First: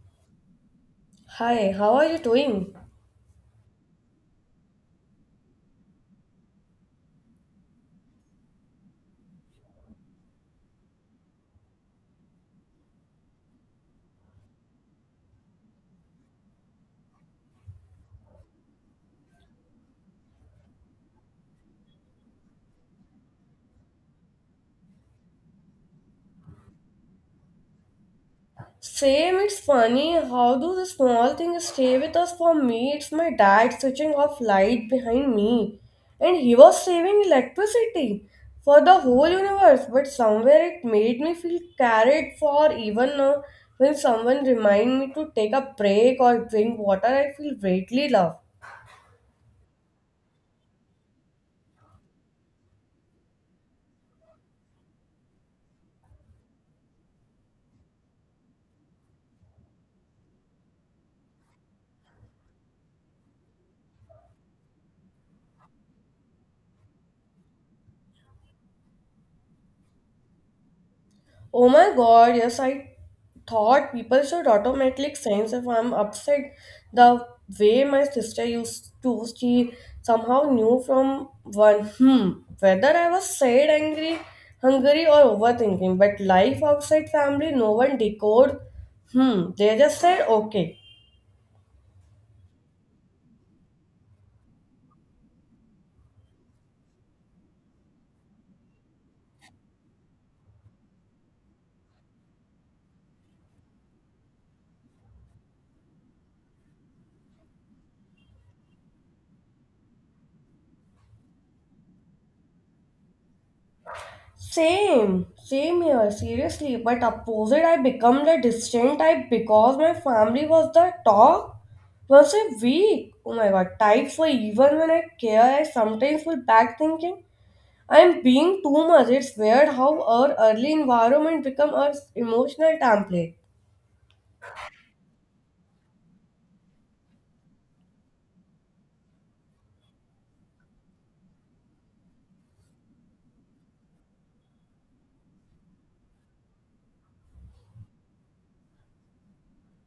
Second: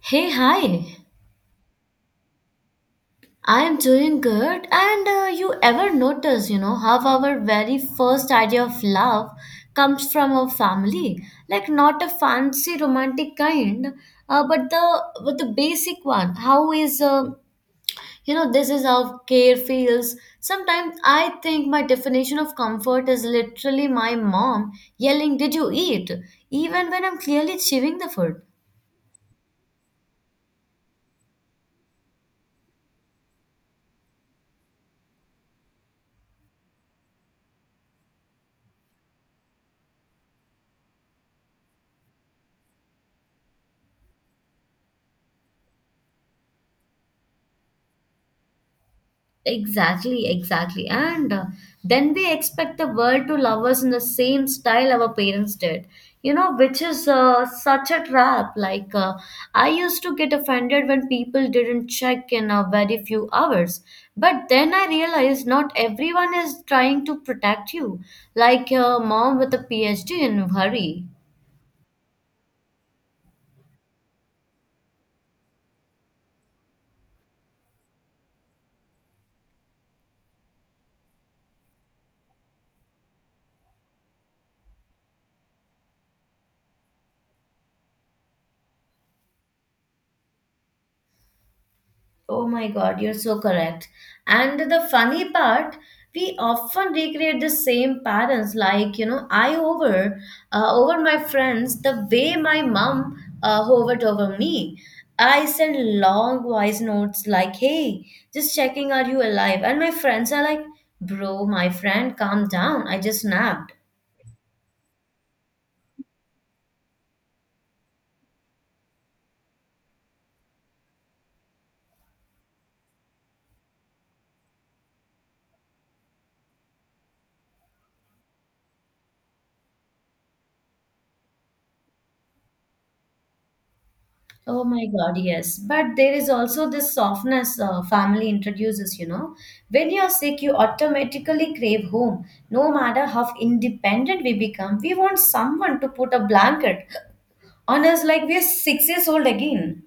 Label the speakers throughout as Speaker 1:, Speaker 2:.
Speaker 1: Hey, hi.
Speaker 2: Hi, how are you doing?
Speaker 1: I am doing good. And you ever notice, you know, how our very first idea of love comes from our family? Like not a fancy romantic kind, but the basic one. How is you know this is how care feels. Sometimes I think my definition of comfort is literally my mom yelling, "Did you eat?" Even when I'm clearly chewing the food.
Speaker 2: Same, it's funny. How do the small things stay with us? For me, it's my dad switching off light behind me. And he was saving electricity for the whole universe, but somewhere it made me feel carried for even now. When someone remind me to take a break or drink water, I feel greatly loved.
Speaker 1: Exactly, exactly. And then we expect the world to love us in the same style our parents did, you know, which is such a trap. Like, I used to get offended when people didn't check in a very few hours. But then I realized not everyone is trying to protect you, like your mom with a PhD in a hurry.
Speaker 2: Oh my god, yes, I thought people should automatically sense if I'm upset. The way my sister used to, she somehow knew from one, whether I was sad, angry, hungry, or overthinking. But life outside family, no one decode, they just said, okay.
Speaker 1: Oh my God, you're so correct. And the funny part, we often recreate the same patterns. Like, you know, I hover over my friends the way my mom hovered over me. I send long voice notes like, hey, just checking, are you alive? And my friends are like, bro, my friend, calm down. I just napped.
Speaker 2: Same, same here, seriously. But opposite, I become the distant type because my family was the talk once a week. Oh my god, type for even when I care, I sometimes will back thinking I'm being too much. It's weird how our early environment become our emotional template.
Speaker 1: Oh my God, yes. But there is also this softness family introduces, you know. When you're sick, you automatically crave home. No matter how independent we become, we want someone to put a blanket on us like we're 6 years old again.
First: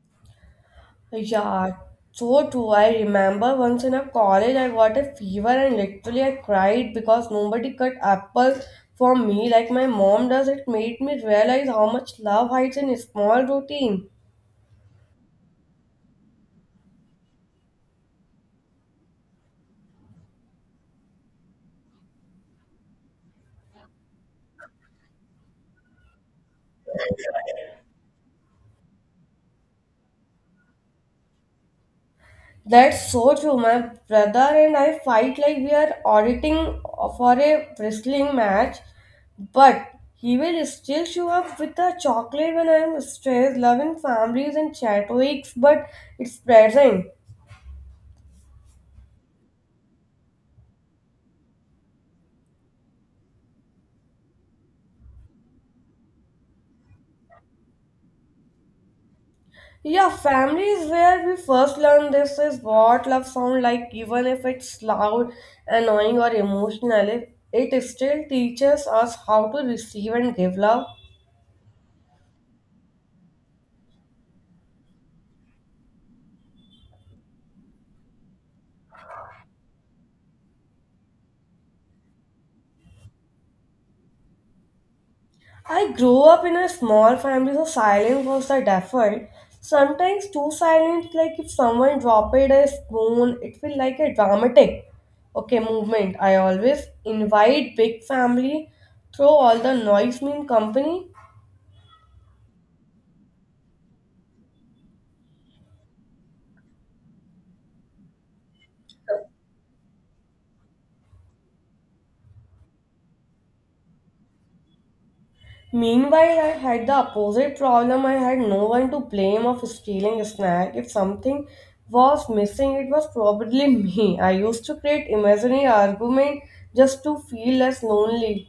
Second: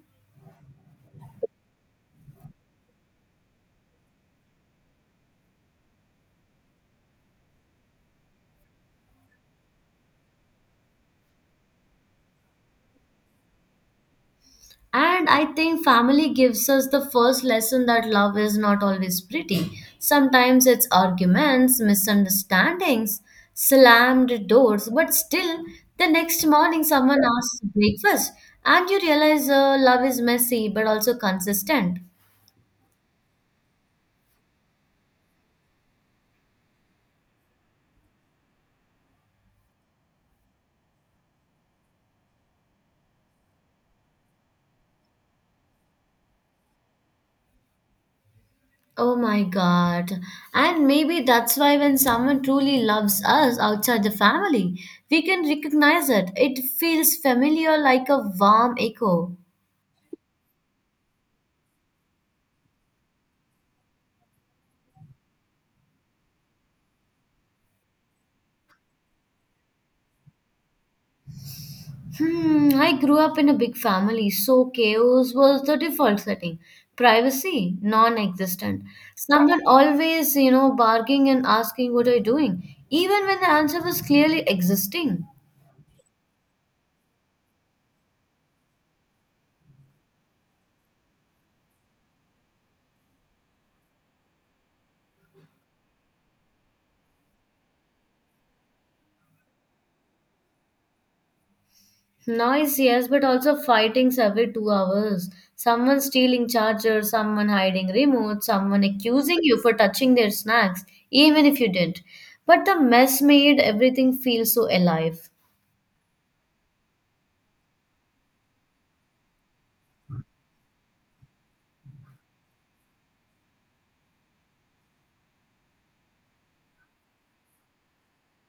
Speaker 2: Yeah, so true. I remember once in a college I got a fever and literally I cried because nobody cut apples for me like my mom does. It made me realize how much love hides in a small routine.
Speaker 1: And I think family gives us the first lesson that love is not always pretty. Sometimes it's arguments, misunderstandings, slammed doors, but still, the next morning someone asks breakfast, and you realize love is messy but also consistent.
Speaker 2: That's so true. My brother and I fight like we are auditing for a wrestling match, but he will still show up with a chocolate when I am stressed. Love in families and chat weeks, but it's present.
Speaker 1: Oh my God. And maybe that's why when someone truly loves us outside the family, we can recognize it. It feels familiar like a warm echo.
Speaker 2: Yeah, family is where we first learn this is what love sound like, even if it's loud, annoying, or emotional. It still teaches us how to receive and give love.
Speaker 1: Hmm, I grew up in a big family, so chaos was the default setting. Privacy, non-existent. Someone always, you know, barking and asking what are you doing, even when the answer was clearly existing.
Speaker 2: I grew up in a small family, so silence was the default. Sometimes too silent, like if someone dropped a spoon, it feel like a dramatic, okay, movement. I always invite big family, throw all the noise mean company.
Speaker 1: Noise, yes, but also fightings every 2 hours. Someone stealing charger, someone hiding remote, someone accusing you for touching their snacks, even if you didn't. But the mess made everything feel so alive.
Speaker 2: Meanwhile, I had the opposite problem. I had no one to blame of stealing a snack. If something was missing, it was probably me. I used to create imaginary argument just to feel less lonely.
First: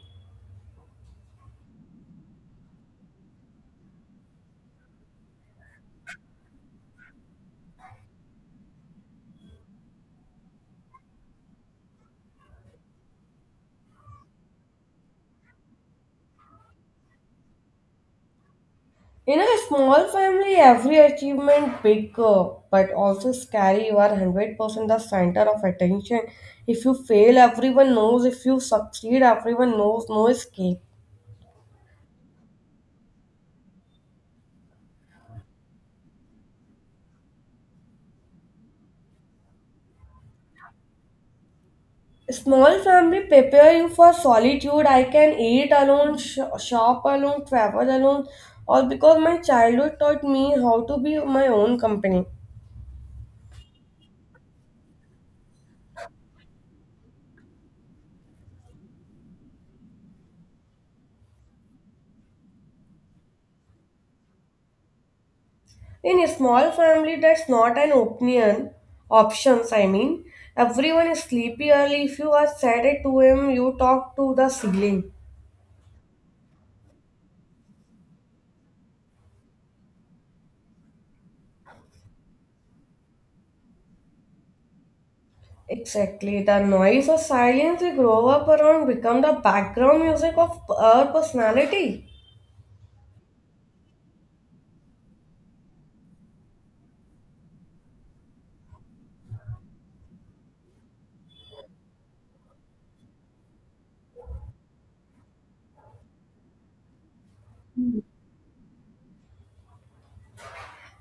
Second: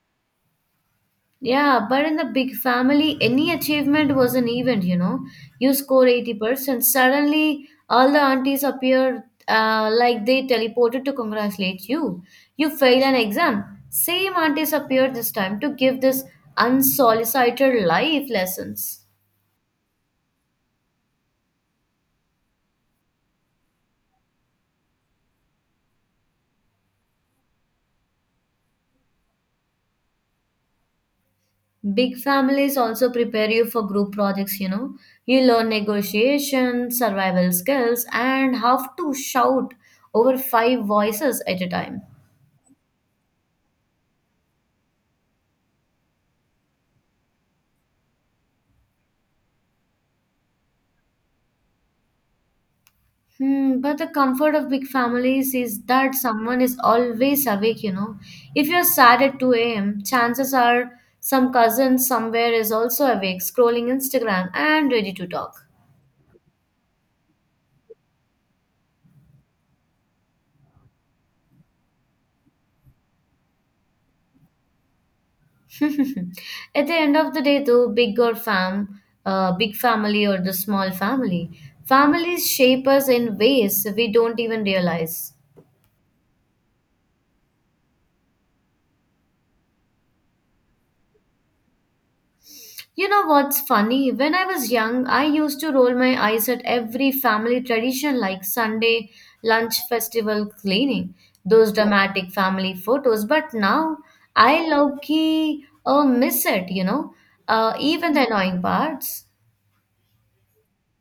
Speaker 1: Yeah, but in the big family, any achievement was an event, you know. You score 80%, suddenly all the aunties appear like they teleported to congratulate you. You fail an exam. Same aunties appear this time to give this unsolicited life lessons.
Speaker 2: In a small family, every achievement bigger but also scary. You are 100% the center of attention. If you fail, everyone knows. If you succeed, everyone knows. No escape.
Speaker 1: Big families also prepare you for group projects, you know. You learn negotiation, survival skills, and how to shout over 5 voices at a time.
Speaker 2: Small family prepare you for solitude. I can eat alone, shop alone, travel alone, all because my childhood taught me how to be my own company.
Speaker 1: Hmm, but the comfort of big families is that someone is always awake, you know. If you're sad at 2 a.m., chances are some cousin somewhere is also awake, scrolling Instagram and ready to talk.
Speaker 2: In a small family, that's not an opinion. Options, I mean. Everyone is sleepy early. If you are sad at 2 a.m., you talk to the ceiling.
Speaker 1: at the end of the day, though, big family or the small family, families shape us in ways we don't even realize.
Speaker 2: Exactly. The noise or silence we grow up around become the background music of our personality.
Speaker 1: You know what's funny? When I was young, I used to roll my eyes at every family tradition like Sunday lunch festival cleaning, those dramatic family photos. But now I low key miss it, you know, even the annoying parts.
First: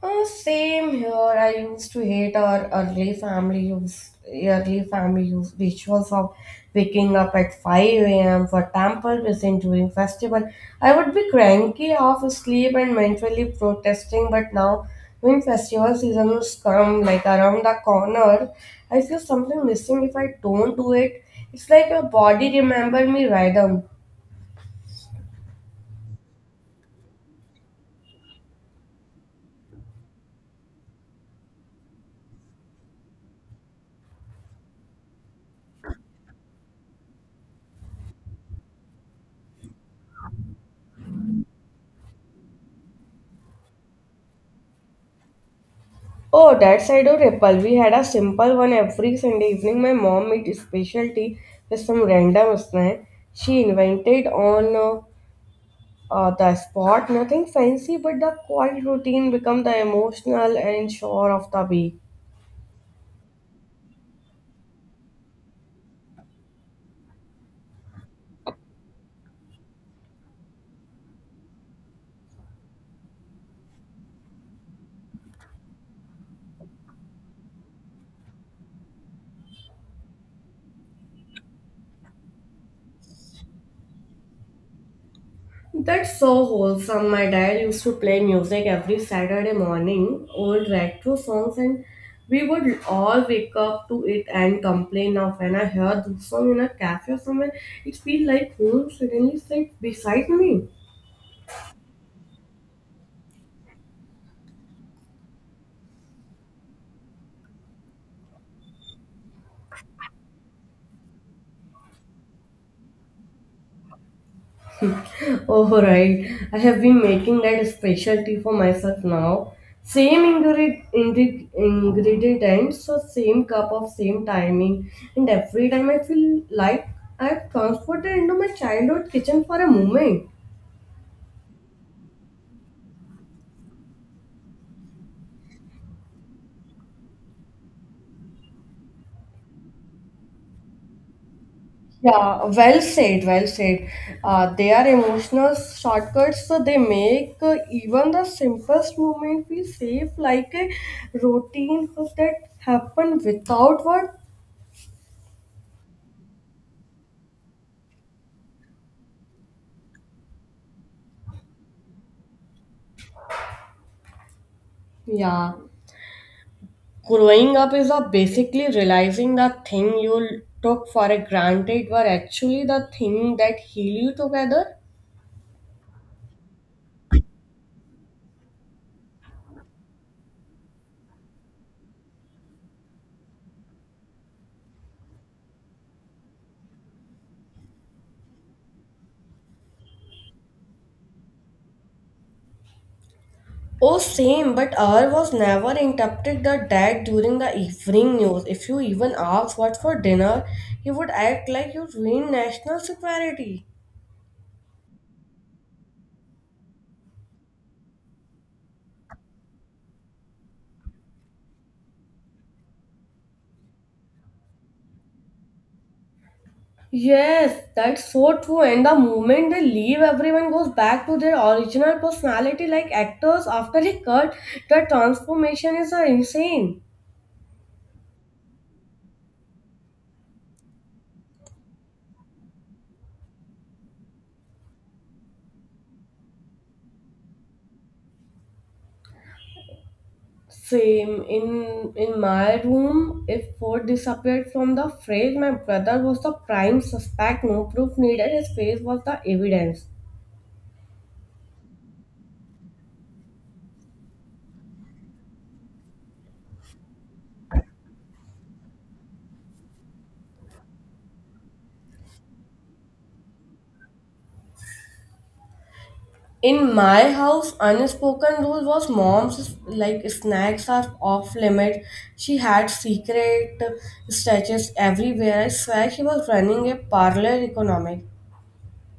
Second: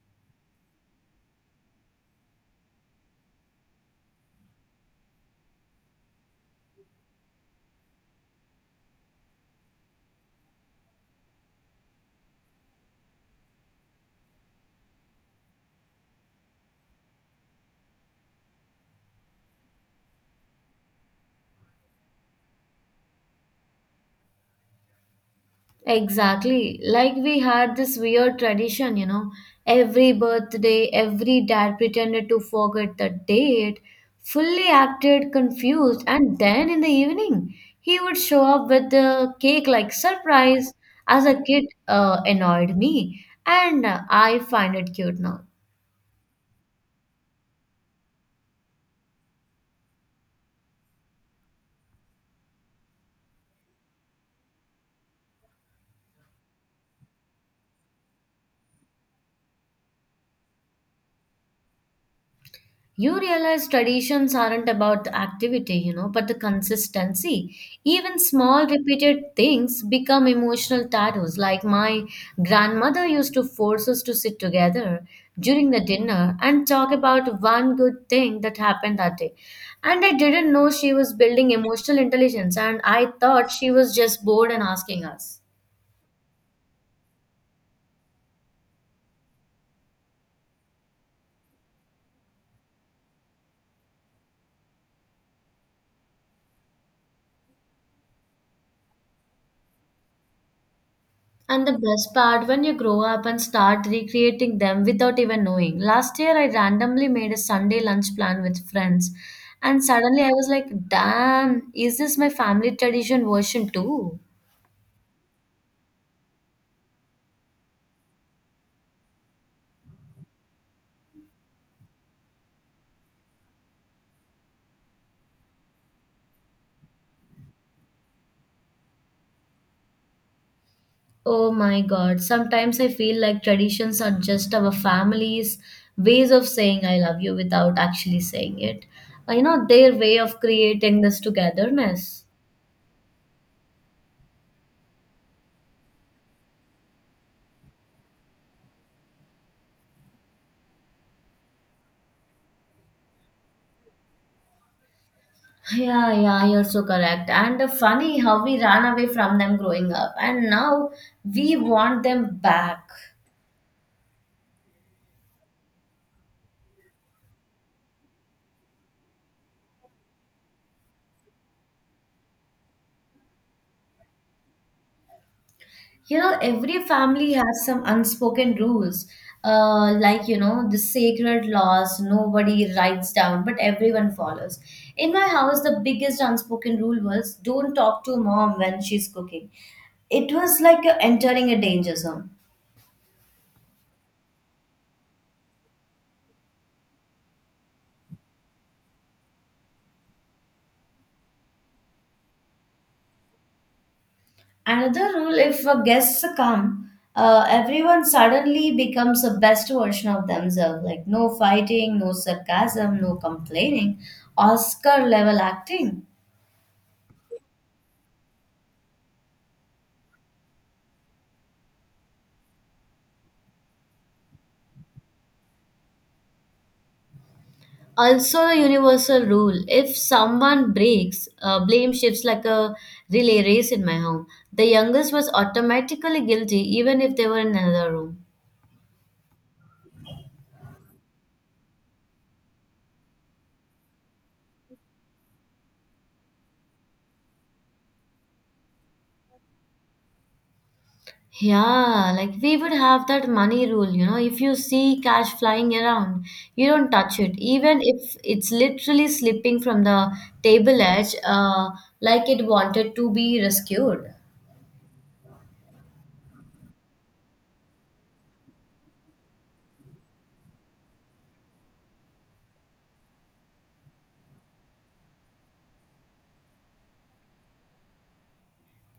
Speaker 2: Same here. I used to hate our early family use rituals of waking up at 5 a.m. for temple visiting during festival. I would be cranky, half asleep, and mentally protesting. But now, when festival seasons come like around the corner, I feel something missing if I don't do it. It's like your body remember me rhythm.
Speaker 1: Exactly. Like we had this weird tradition, you know, every birthday, every dad pretended to forget the date, fully acted confused, and then in the evening, he would show up with the cake like surprise. As a kid, annoyed me, and I find it cute now.
Speaker 2: Oh, that side of Nepal, we had a simple one every Sunday evening. My mom made special tea with some random snack she invented on the spot. Nothing fancy, but the quiet routine become the emotional and shore of the week.
Speaker 1: You realize traditions aren't about the activity, you know, but the consistency. Even small repeated things become emotional tattoos. Like my grandmother used to force us to sit together during the dinner and talk about one good thing that happened that day. And I didn't know she was building emotional intelligence, and I thought she was just bored and asking us.
Speaker 2: That's so wholesome. My dad used to play music every Saturday morning, old retro songs, and we would all wake up to it and complain of when I heard this song in a cafe or somewhere. It feels like home suddenly sits beside me.
Speaker 1: And the best part when you grow up and start recreating them without even knowing. Last year, I randomly made a Sunday lunch plan with friends, and suddenly I was like, damn, is this my family tradition version too?
Speaker 2: Oh, right. I have been making that specialty for myself now. Same ingredient, ingredient and so same cup of same timing. And every time I feel like I've transported into my childhood kitchen for a moment.
Speaker 1: Oh my god, sometimes I feel like traditions are just our family's ways of saying I love you without actually saying it. You know, their way of creating this togetherness.
Speaker 2: Yeah, well said, well said. They are emotional shortcuts, so they make even the simplest moment feel safe, like a routine of that happen without words.
Speaker 1: Yeah, yeah, you're so correct. And funny how we ran away from them growing up, and now we want them back.
Speaker 2: Yeah, growing up is a basically realizing that thing you took for a granted were actually the thing that heal you together.
Speaker 1: You know, every family has some unspoken rules, like, you know, the sacred laws nobody writes down, but everyone follows. In my house, the biggest unspoken rule was don't talk to mom when she's cooking. It was like entering a danger zone.
Speaker 2: Oh, same, but R was never interrupted the dad during the evening news. If you even asked what for dinner, he would act like you ruined national security.
Speaker 1: Another rule if a guest come, everyone suddenly becomes the best version of themselves. Like no fighting, no sarcasm, no complaining, Oscar level acting.
Speaker 2: Yes, that's so true. And the moment they leave, everyone goes back to their original personality like actors after a cut. The transformation is insane.
Speaker 1: Also, a universal rule if someone breaks, blame shifts like a relay race in my home. The youngest was automatically guilty even if they were in another room.
Speaker 2: Same in my room. If food disappeared from the fridge, my brother was the prime suspect. No proof needed. His face was the evidence.
Speaker 1: Yeah, like we would have that money rule, you know, if you see cash flying around, you don't touch it, even if it's literally slipping from the table edge, like it wanted to be rescued.
Speaker 2: In my house, unspoken rule was mom's like snacks are off limit. She had secret stash everywhere. I swear she was running a parlor economic.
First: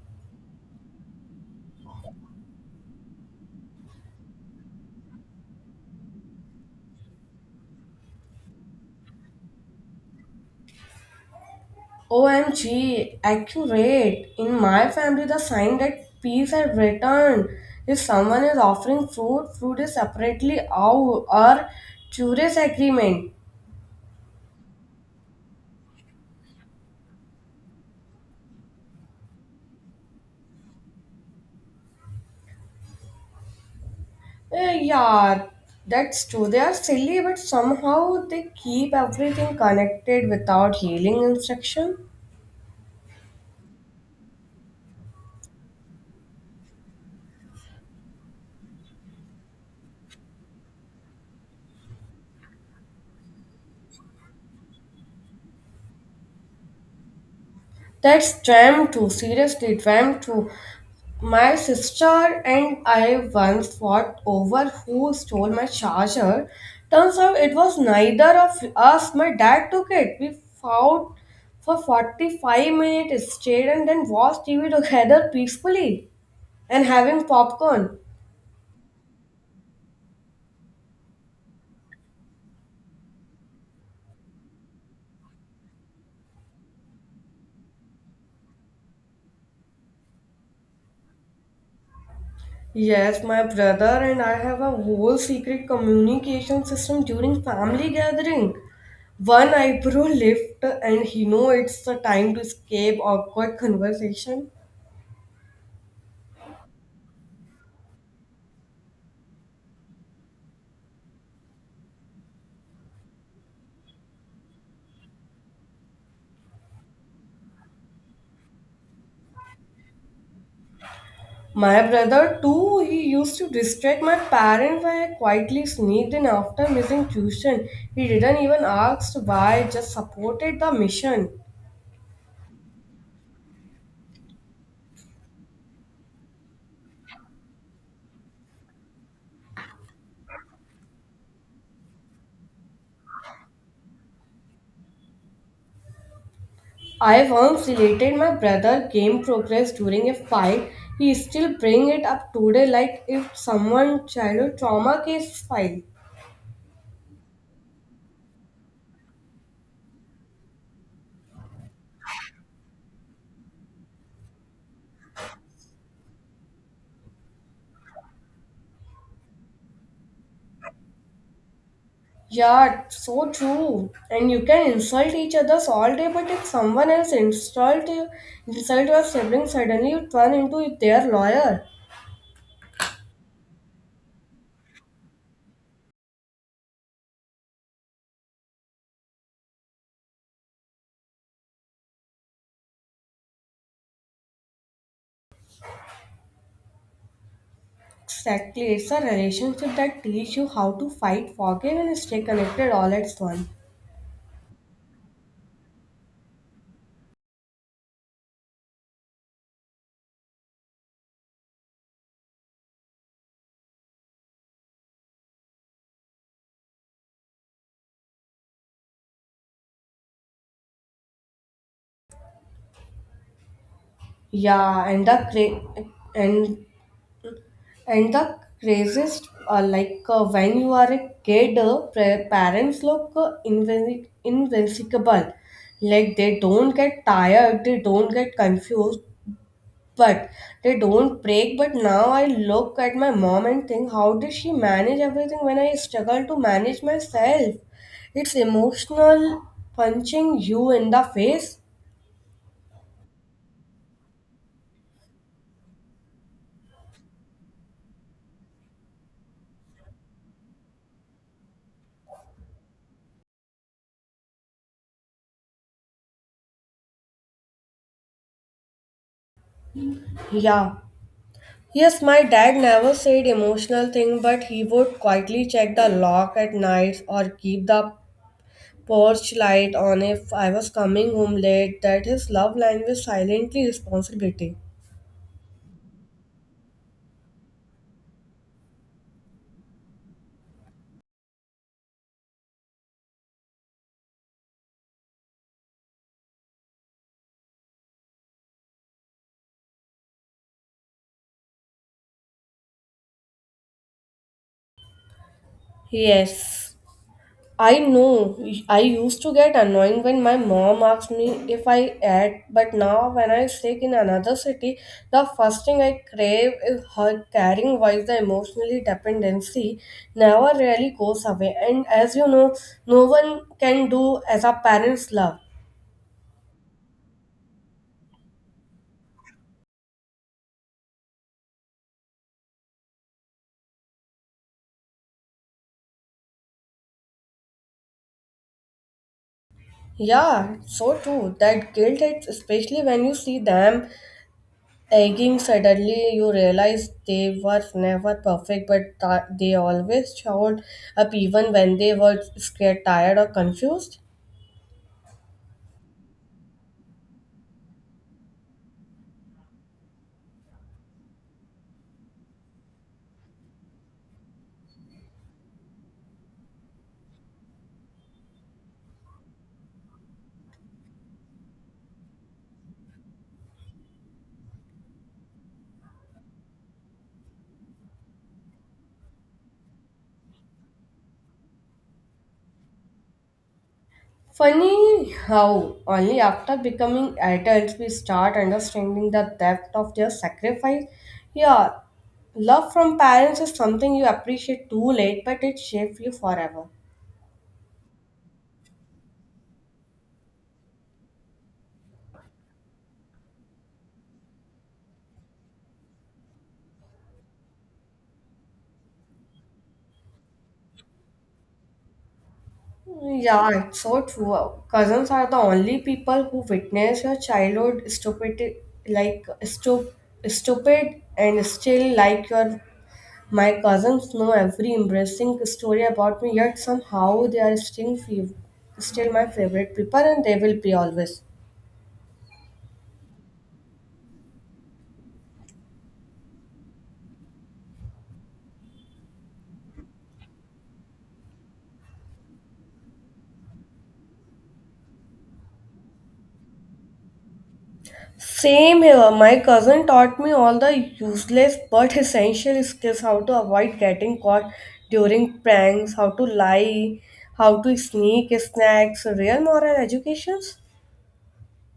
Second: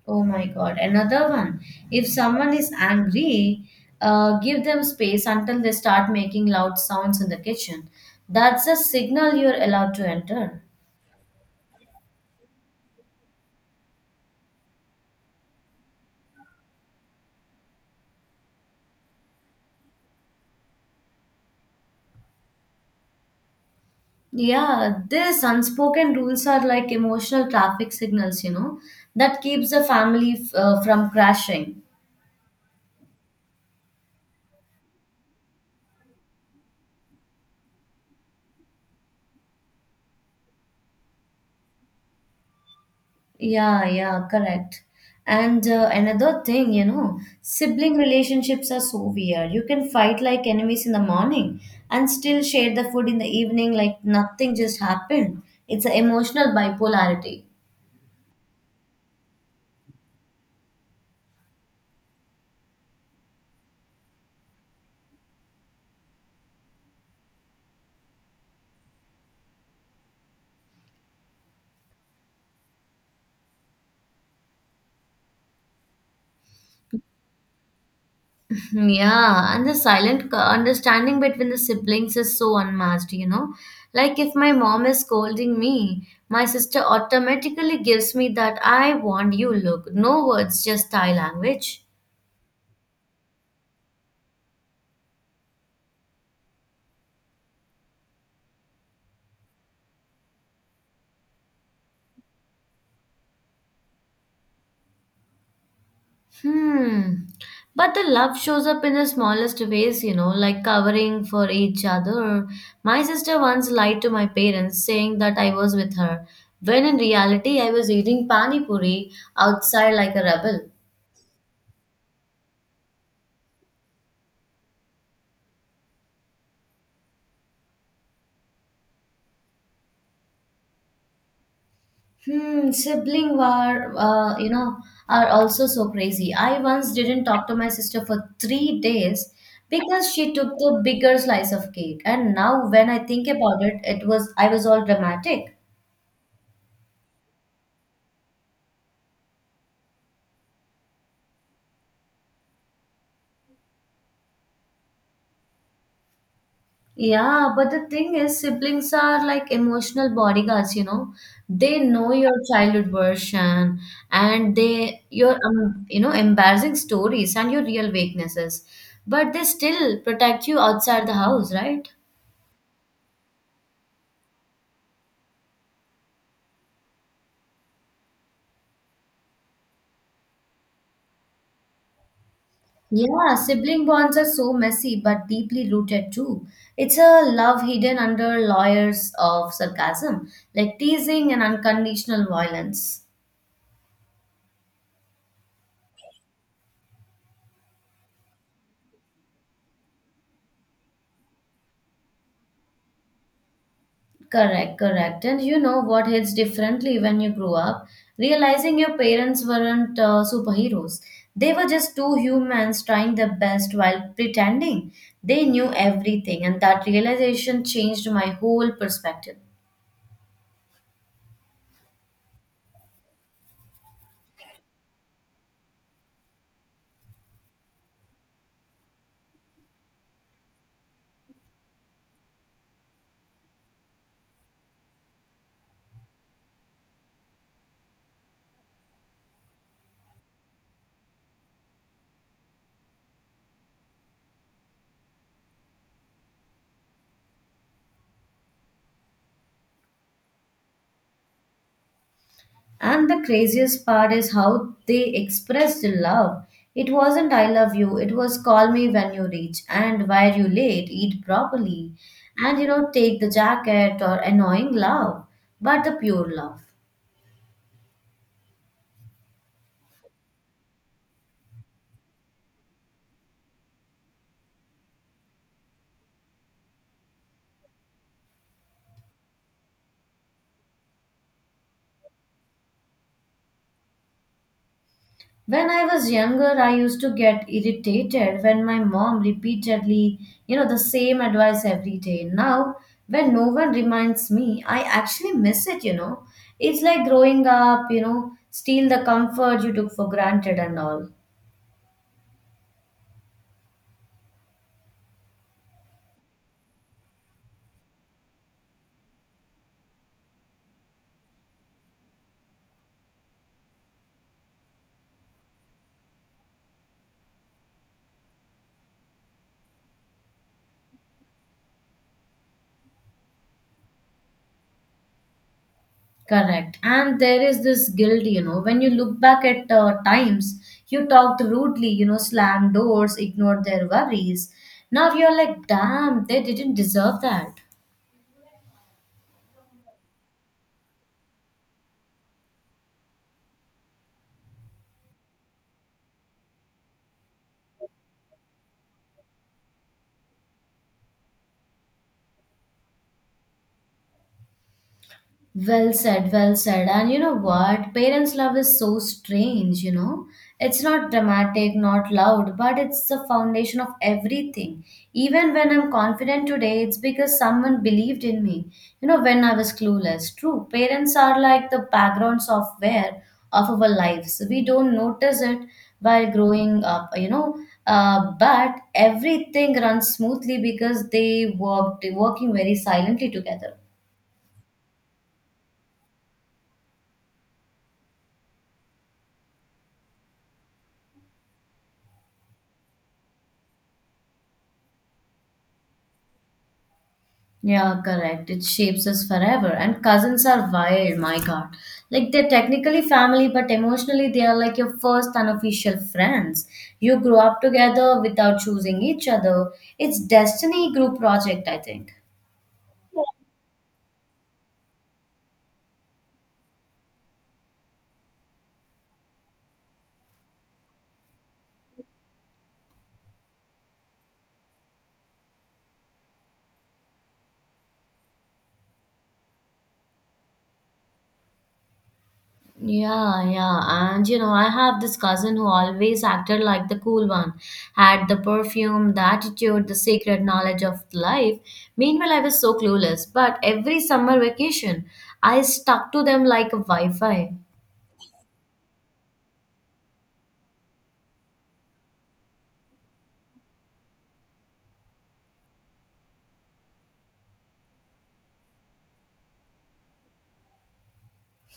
Speaker 1: Oh my God, another one. If someone is angry, give them space until they start making loud sounds in the kitchen. That's a signal you're allowed to enter.
Speaker 2: OMG, accurate. In my family, the sign that peace had returned. If someone is offering fruit, fruit is separately out or curious agreement.
Speaker 1: Yeah, these unspoken rules are like emotional traffic signals, you know, that keeps the family from crashing.
Speaker 2: Eh, yeah, that's true. They are silly, but somehow they keep everything connected without healing instruction.
Speaker 1: Yeah, yeah, correct. And another thing, you know, sibling relationships are so weird. You can fight like enemies in the morning and still share the food in the evening like nothing just happened. It's an emotional bipolarity.
Speaker 2: That's tram too. Seriously, tram too. My sister and I once fought over who stole my charger. Turns out it was neither of us. My dad took it. We fought for 45 minutes straight and then watched TV together peacefully and having popcorn.
Speaker 1: Yeah, and the silent understanding between the siblings is so unmatched, you know. Like if my mom is scolding me, my sister automatically gives me that I want you look. No words, just Thai language.
Speaker 2: Yes, my brother and I have a whole secret communication system during family gathering. One eyebrow lift and he know it's the time to escape awkward conversation.
Speaker 1: Hmm. But the love shows up in the smallest ways, you know, like covering for each other. My sister once lied to my parents saying that I was with her, when in reality I was eating pani puri outside like a rebel.
Speaker 2: My brother, too, he used to distract my parents when I quietly sneaked in after missing tuition. He didn't even ask why, just supported the mission.
Speaker 1: Hmm, sibling war, you know, are also so crazy. I once didn't talk to my sister for 3 days because she took the bigger slice of cake. And now, when I think about it, it was I was all dramatic.
Speaker 2: I once related my brother game progress during a fight. He still bring it up today like if someone childhood trauma case file.
Speaker 1: Yeah, but the thing is, siblings are like emotional bodyguards, you know. They know your childhood version and they your you know embarrassing stories and your real weaknesses, but they still protect you outside the house, right?
Speaker 2: Yeah, so true. And you can insult each other's all day, but if someone else insult you, insult your sibling, suddenly you turn into their lawyer.
Speaker 1: Yeah, sibling bonds are so messy but deeply rooted too. It's a love hidden under layers of sarcasm, like teasing and unconditional violence.
Speaker 2: Exactly, it's a relationship that teaches you how to fight, forgive, and stay connected all at once.
Speaker 1: Correct, correct. And you know what hits differently when you grow up? Realizing your parents weren't superheroes. They were just two humans trying their best while pretending they knew everything, and that realization changed my whole perspective.
Speaker 2: Yeah, and the and and the craziest, like when you are a kid, parents look invincible. Like they don't get tired, they don't get confused, but they don't break. But now I look at my mom and think, how did she manage everything when I struggle to manage myself? It's emotional punching you in the face.
Speaker 1: And the craziest part is how they expressed love. It wasn't I love you, it was call me when you reach, and why are you late? Eat properly. And you know, take the jacket or annoying love, but the pure love.
Speaker 2: Yeah, yes, my dad never said emotional thing, but he would quietly check the lock at night or keep the porch light on if I was coming home late. That his love language silently responsibility.
Speaker 1: When I was younger, I used to get irritated when my mom repeatedly, you know, the same advice every day. Now, when no one reminds me, I actually miss it, you know. It's like growing up, you know, steal the comfort you took for granted and all.
Speaker 2: Yes, I know. I used to get annoyed when my mom asked me if I ate, but now when I sleep in another city, the first thing I crave is her caring voice. The emotionally dependency never really goes away, and as you know, no one can do as a parent's love.
Speaker 1: Correct. And there is this guilt, you know, when you look back at times you talked rudely, you know, slammed doors, ignored their worries. Now you're like, damn, they didn't deserve that.
Speaker 2: Yeah, so true. That guilt hits, especially when you see them Egging suddenly you realize they were never perfect but they always showed up even when they were scared, tired or confused.
Speaker 1: Well said, well said. And you know what? Parents' love is so strange, you know. It's not dramatic, not loud, but it's the foundation of everything. Even when I'm confident today, it's because someone believed in me, you know, when I was clueless. True, parents are like the background software of our lives. We don't notice it while growing up, you know. But everything runs smoothly because they worked working very silently together.
Speaker 2: Funny how only after becoming adults we start understanding the depth of their sacrifice. Yeah, love from parents is something you appreciate too late but it shapes you forever.
Speaker 1: Yeah, correct. It shapes us forever. And cousins are wild, my God. Like they're technically family, but emotionally they are like your first unofficial friends. You grow up together without choosing each other. It's destiny group project, I think.
Speaker 2: Yeah, it's so true. Cousins are the only people who witness your childhood stupid, like stupid, and still like your. My cousins know every embarrassing story about me, yet somehow they are still, still my favorite people, and they will be always.
Speaker 1: Yeah, yeah. And you know, I have this cousin who always acted like the cool one, had the perfume, the attitude, the sacred knowledge of life. Meanwhile, I was so clueless. But every summer vacation, I stuck to them like a Wi Fi.
Speaker 2: Same here. My cousin taught me all the useless but essential skills how to avoid getting caught during pranks, how to lie, how to sneak snacks, real moral educations.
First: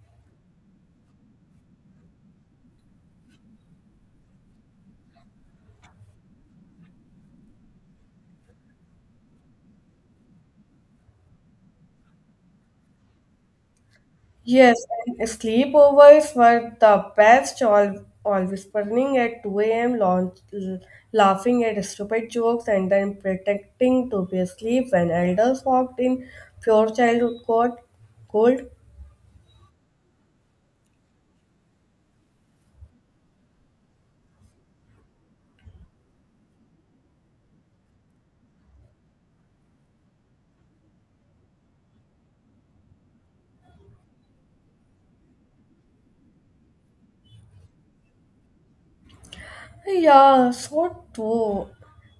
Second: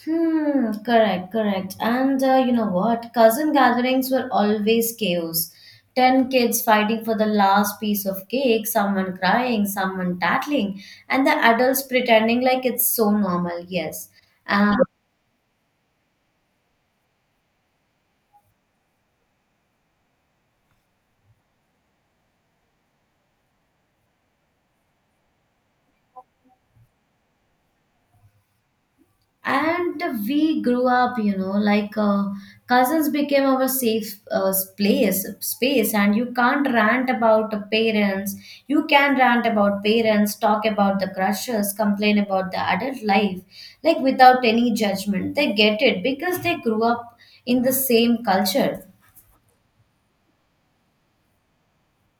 Speaker 1: Hmm, correct, correct. And you know what? Cousin gatherings were always chaos. 10 kids fighting for the last piece of cake, someone crying, someone tattling, and the adults pretending like it's so normal. Yes. And
Speaker 2: Yes, and sleepovers were the best, always burning at 2 a.m., launch, laughing at stupid jokes, and then pretending to be asleep when elders walked in, pure childhood cold.
Speaker 1: and we grew up, you know, cousins became our safe, place space. And you can't rant about the parents. You can rant about parents, talk about the crushes, complain about the adult life like without any judgment. They get it because they grew up in the same culture.
Speaker 2: Yeah, so true.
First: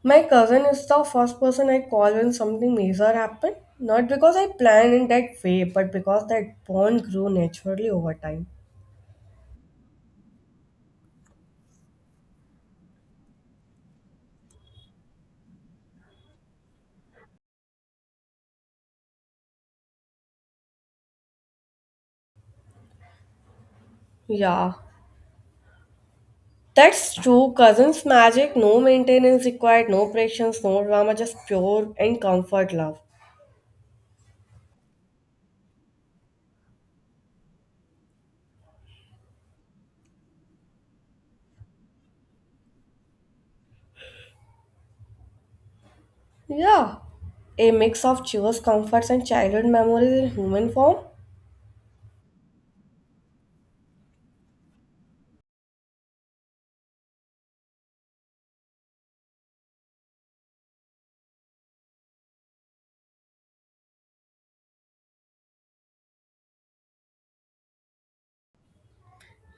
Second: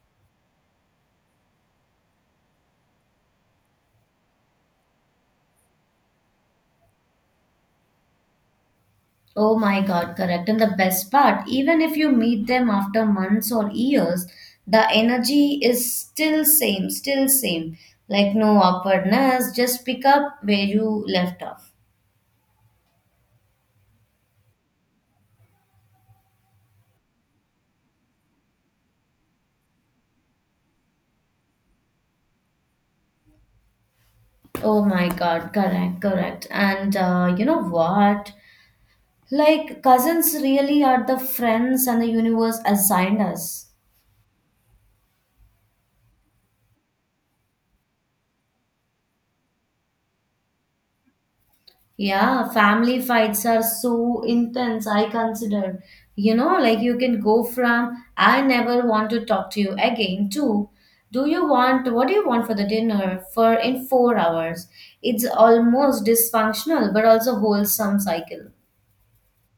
Speaker 2: My cousin is the first person I call when something major happened. Not because I planned in that way, but because that bond grew naturally over time.
Speaker 1: Oh my God, correct. And the best part, even if you meet them after months or years, the energy is still same. Like no awkwardness, just pick up where you left off.
Speaker 2: Yeah, that's true. Cousins magic, no maintenance required, no pressures, no drama, just pure and comfort love.
Speaker 1: Oh my God, correct, correct. And you know what? Like cousins really are the friends and the universe assigned us.
Speaker 2: Yeah, a mix of cheers, comforts, and childhood memories in human form.
Speaker 1: Yeah, family fights are so intense, I consider. You know, like you can go from, I never want to talk to you again, to, do you want, what do you want for the dinner for in 4 hours? It's almost dysfunctional, but also wholesome cycle.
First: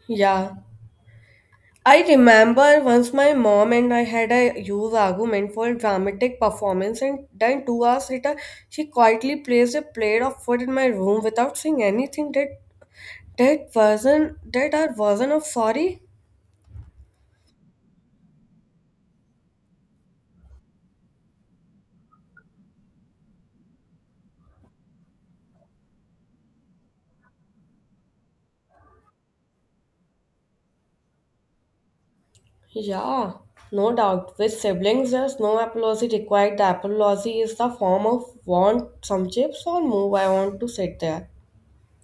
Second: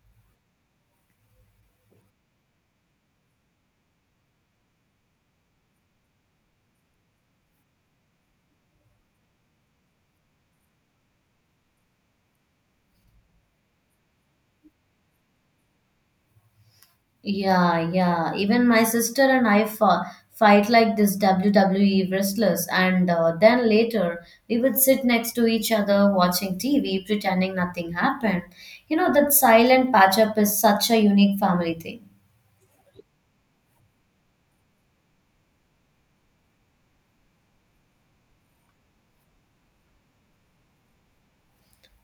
Speaker 2: Yeah, I remember once my mom and I had a huge argument for a dramatic performance, and then 2 hours later, she quietly placed a plate of food in my room without saying anything. That that version, that our version of sorry.
Speaker 1: Yeah, yeah. Even my sister and I fight like this WWE wrestlers, and then later we would sit next to each other watching TV, pretending nothing happened. You know, that silent patch up is such a unique family thing.
Speaker 2: Yeah, no doubt. With siblings, there's no apology required. The apology is the form of want some chips or move. I want to sit there.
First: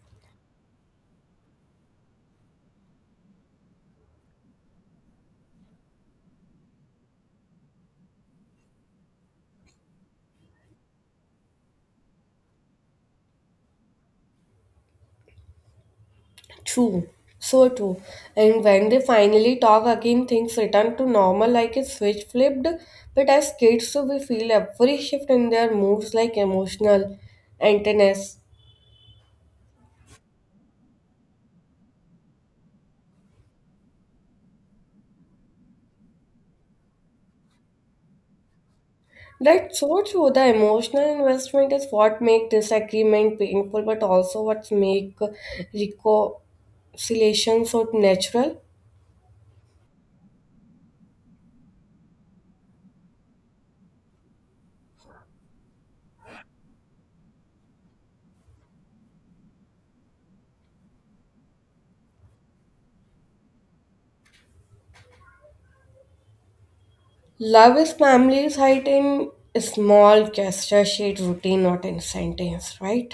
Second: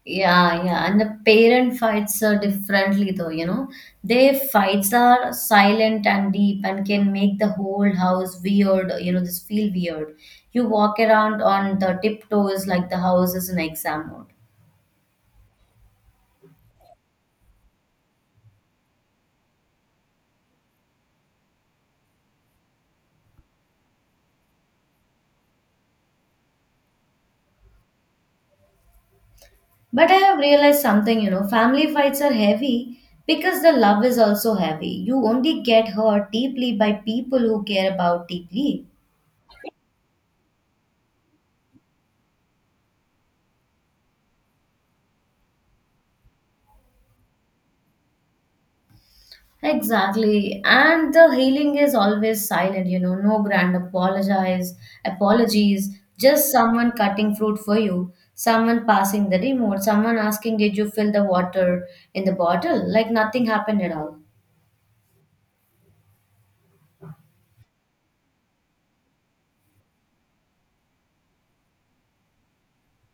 Speaker 1: Yeah, yeah. And the parent fights are differently though, you know. Their fights are silent and deep and can make the whole house weird, you know, this feel weird. You walk around on the tiptoes like the house is an exam hall.
Speaker 2: True, so true. And when they finally talk again, things return to normal like a switch flipped. But as kids, so we feel every shift in their moods like emotional antennas.
Speaker 1: But I have realized something, you know, family fights are heavy because the love is also heavy. You only get hurt deeply by people who care about deeply.
Speaker 2: That's so true. The emotional investment is what make disagreement painful, but also what make reconciliation so natural.
Speaker 1: Exactly. And the healing is always silent, you know, no grand apologize, apologies, just someone cutting fruit for you, someone passing the remote, someone asking did you fill the water in the bottle? Like nothing happened at all.
Speaker 2: Love is family's height in small gesture, shade, routine, not in sentence, right?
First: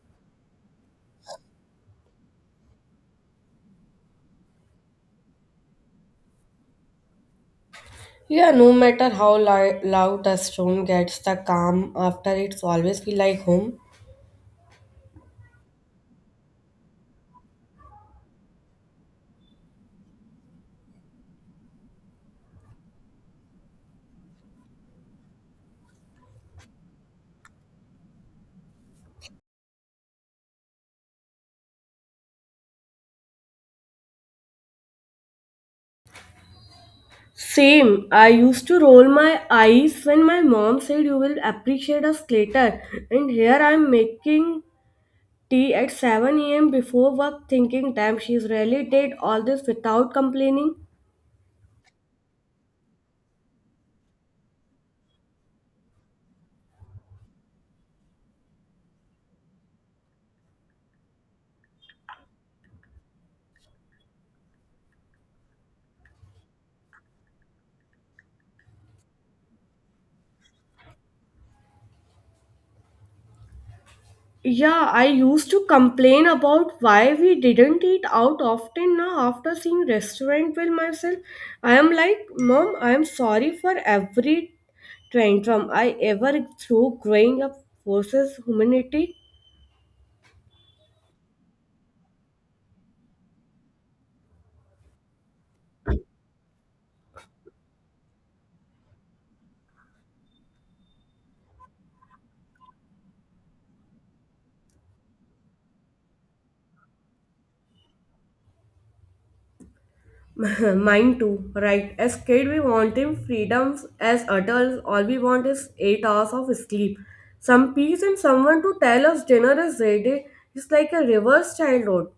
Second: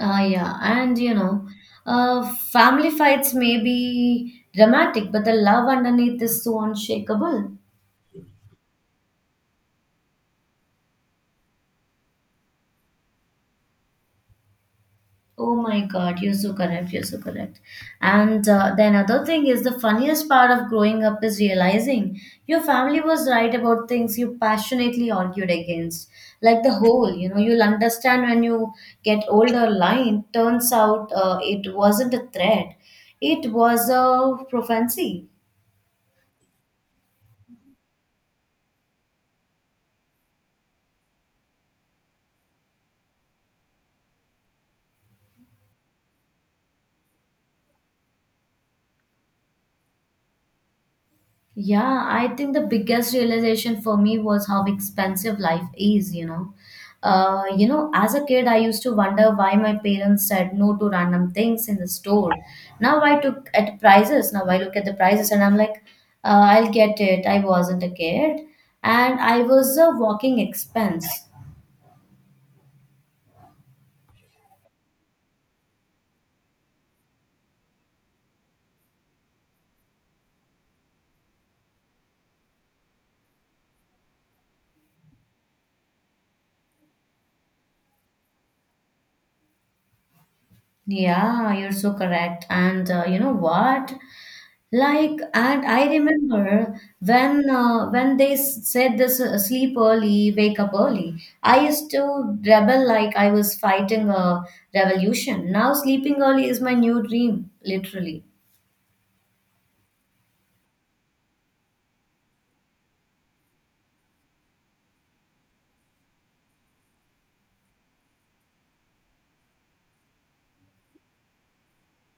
Speaker 1: Yeah, and you know, family fights may be dramatic, but the love underneath is so unshakable.
Speaker 2: Yeah, no matter how loud a storm gets, the calm after it's always feel like home.
Speaker 1: Oh my God, you're so correct. You're so correct. And the another thing is the funniest part of growing up is realizing your family was right about things you passionately argued against. Like the whole, you know, you'll understand when you get older. Line turns out it wasn't a threat; it was a prophecy.
Speaker 2: Same. I used to roll my eyes when my mom said you will appreciate us later. And here I'm making tea at 7 a.m. before work thinking, damn, she's really did all this without complaining.
Speaker 1: Yeah, I think the biggest realization for me was how expensive life is, you know. You know, as a kid, I used to wonder why my parents said no to random things in the store. Now I took at prices. Now I look at the prices and I'm like, I'll get it. I wasn't a kid, and I was a walking expense.
Speaker 2: Yeah, I used to complain about why we didn't eat out often now after seeing restaurant bill myself. I am like, Mom, I am sorry for every tantrum I ever threw growing up versus humanity.
Speaker 1: Yeah, you're so correct. And you know what? And I remember when they said this, sleep early, wake up early. I used to rebel like I was fighting a revolution. Now sleeping early is my new dream, literally.
Speaker 2: Mine too, right? As kid, we want him freedoms. As adults, all we want is 8 hours of sleep, some peace, and someone to tell us dinner is ready. It's like a reverse childhood.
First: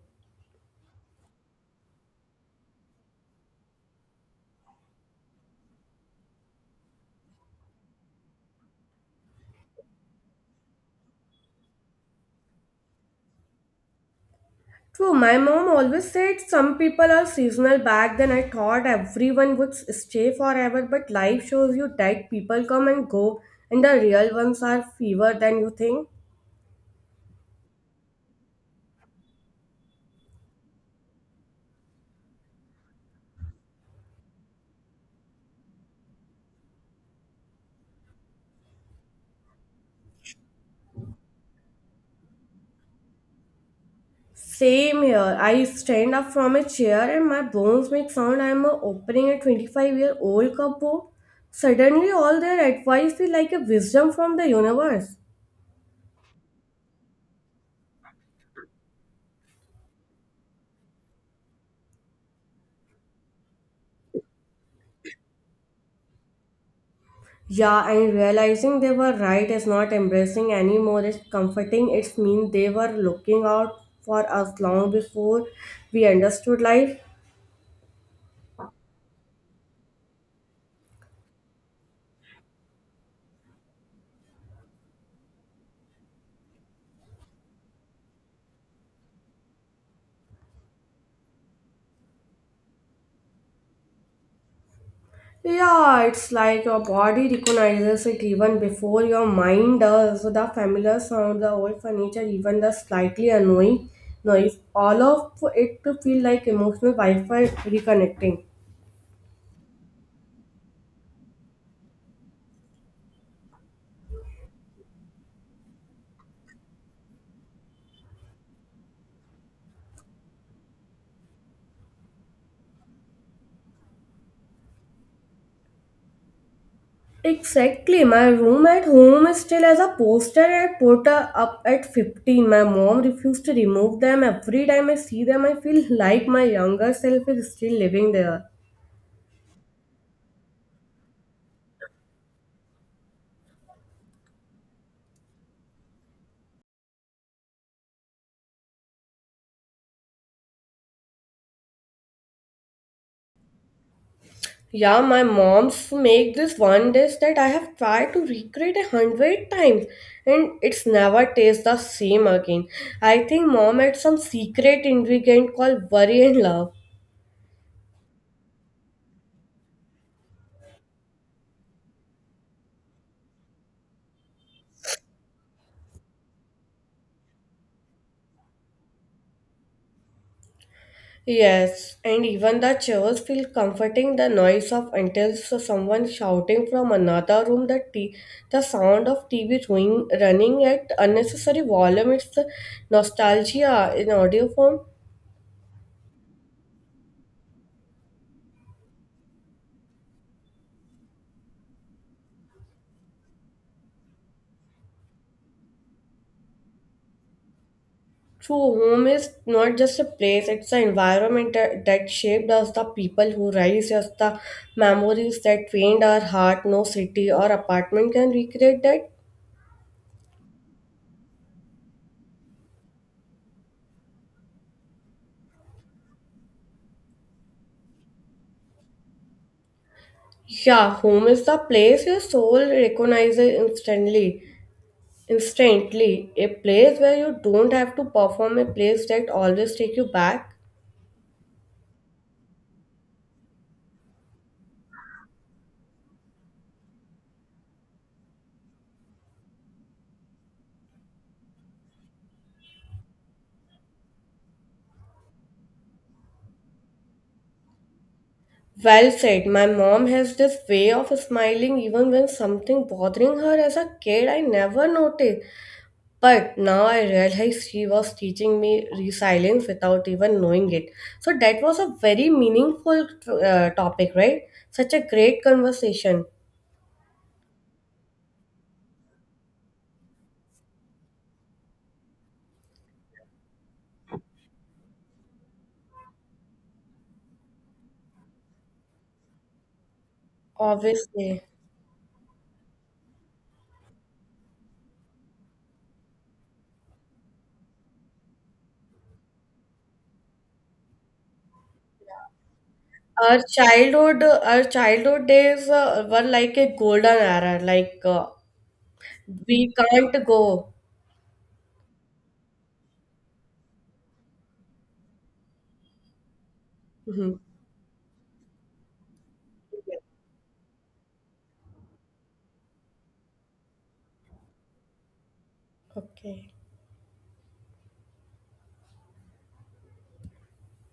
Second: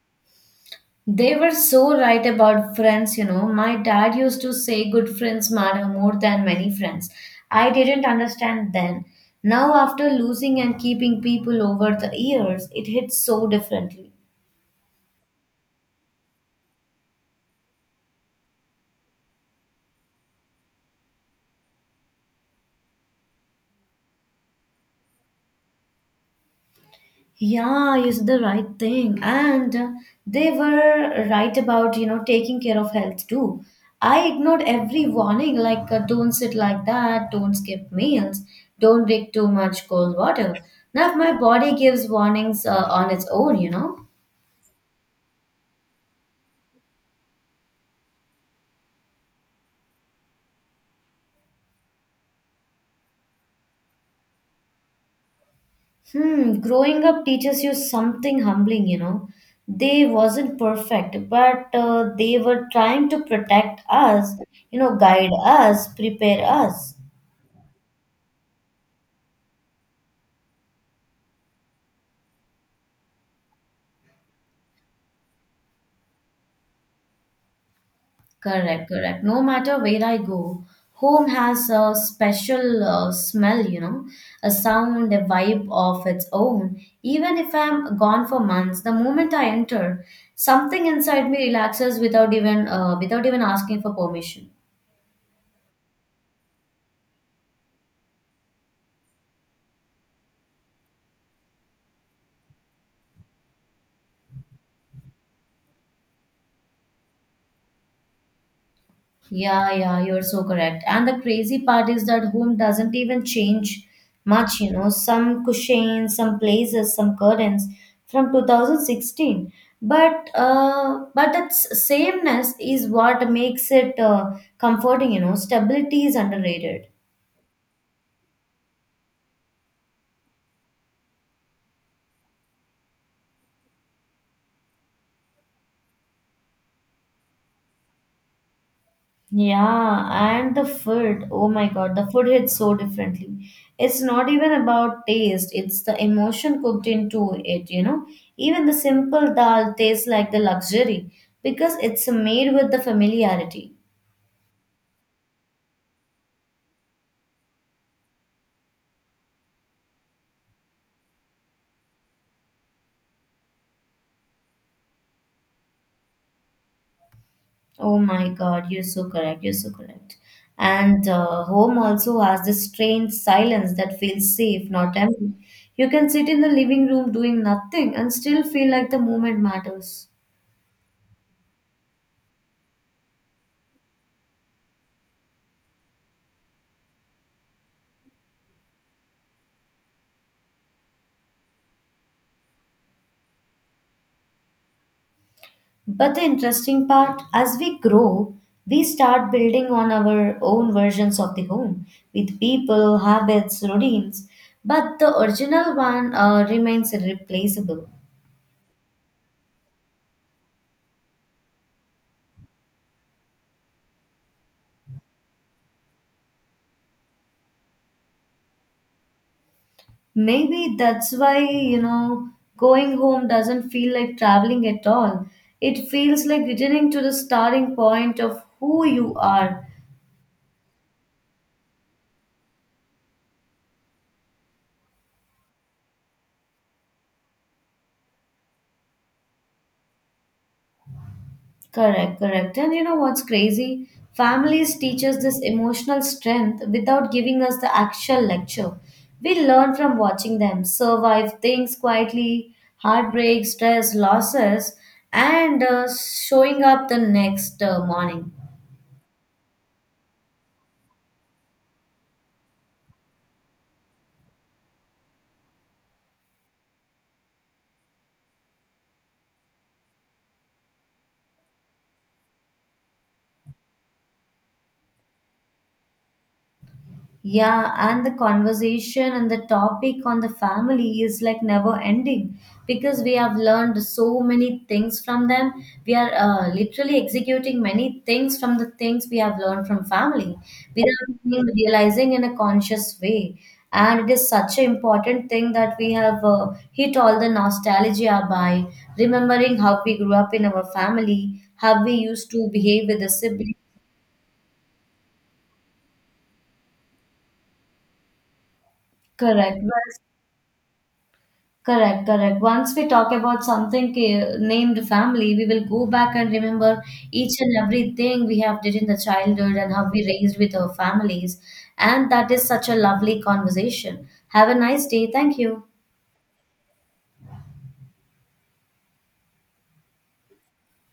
Speaker 1: They were so right about friends, you know. My dad used to say good friends matter more than many friends. I didn't understand then. Now, after losing and keeping people over the years, it hits so differently.
Speaker 2: True, my mom always said some people are seasonal. Back then, I thought everyone would stay forever, but life shows you that people come and go, and the real ones are fewer than you think.
Speaker 1: Yeah, you said the right thing. And they were right about, you know, taking care of health too. I ignored every warning like don't sit like that, don't skip meals, don't drink too much cold water. Now, if my body gives warnings on its own, you know.
Speaker 2: Same here. I stand up from a chair and my bones make sound. I'm opening a 25-year-old cupboard. Suddenly, all their advice feel like a wisdom from the universe.
Speaker 1: Hmm, growing up teaches you something humbling, you know. They wasn't perfect, but they were trying to protect us, you know, guide us, prepare us.
Speaker 2: Yeah, and realizing they were right is not embracing anymore, it's comforting. It's mean they were looking out for us long before we understood life.
Speaker 1: Correct, correct. No matter where I go, home has a special, smell, you know, a sound, a vibe of its own. Even if I'm gone for months, the moment I enter, something inside me relaxes without even, asking for permission.
Speaker 2: Yeah, it's like your body recognizes it even before your mind does. So the familiar sound, the old furniture, even the slightly annoying noise, all of it to feel like emotional Wi-Fi reconnecting.
Speaker 1: Yeah, yeah, you're so correct. And the crazy part is that home doesn't even change much, you know, some cushions, some places, some curtains from 2016. But that sameness is what makes it, comforting, you know. Stability is underrated.
Speaker 2: Exactly. My room at home is still as a poster I put up at 15. My mom refused to remove them. Every time I see them, I feel like my younger self is still living there.
Speaker 1: Yeah, and the food. Oh my God, the food hits so differently. It's not even about taste, it's the emotion cooked into it, you know. Even the simple dal tastes like the luxury because it's made with the familiarity.
Speaker 2: Yeah, my mom's make this one dish that I have tried to recreate 100 times and it's never tastes the same again. I think mom had some secret ingredient called worry and love.
Speaker 1: Oh my God, you're so correct, you're so correct. And home also has this strange silence that feels safe, not empty. You can sit in the living room doing nothing and still feel like the moment matters.
Speaker 2: Yes, and even the chairs feel comforting the noise of until someone shouting from another room, the sound of TV running at unnecessary volume. It's the nostalgia in audio form.
Speaker 1: But the interesting part, as we grow, we start building on our own versions of the home with people, habits, routines, but the original one, remains irreplaceable.
Speaker 2: True home is not just a place, it's an environment that, that shaped us, the people who raised us, the memories that trained our heart. No city or apartment can recreate that.
Speaker 1: Maybe that's why, you know, going home doesn't feel like traveling at all. It feels like returning to the starting point of who you are.
Speaker 2: Yeah, home is the place your soul recognizes instantly. Instantly, a place where you don't have to perform, a place that always take you back.
Speaker 1: Correct, correct. And you know what's crazy? Families teach us this emotional strength without giving us the actual lecture. We learn from watching them survive things quietly, heartbreak, stress, losses, and showing up the next morning.
Speaker 2: Well said. My mom has this way of smiling even when something bothering her as a kid I never noticed. But now I realize she was teaching me resilience without even knowing it. So that was a very meaningful topic, right? Such a great conversation.
Speaker 1: Yeah, and the conversation and the topic on the family is like never ending because we have learned so many things from them. We are literally executing many things from the things we have learned from family without
Speaker 2: Obviously.
Speaker 1: even realizing in a conscious way. And it is such an important thing that we have hit all the nostalgia by remembering how we grew up in our family, how we used to behave with the siblings.
Speaker 2: Our childhood days were like a golden era. Like
Speaker 1: Correct. Well,
Speaker 2: we can't go.
Speaker 1: correct, correct. Once we talk about something, named family, we will go back and remember
Speaker 2: Mhm.
Speaker 1: each and everything we have did in the childhood and how we raised with our families. And that is such a lovely conversation. Have a nice day. Thank you.
Speaker 2: Okay.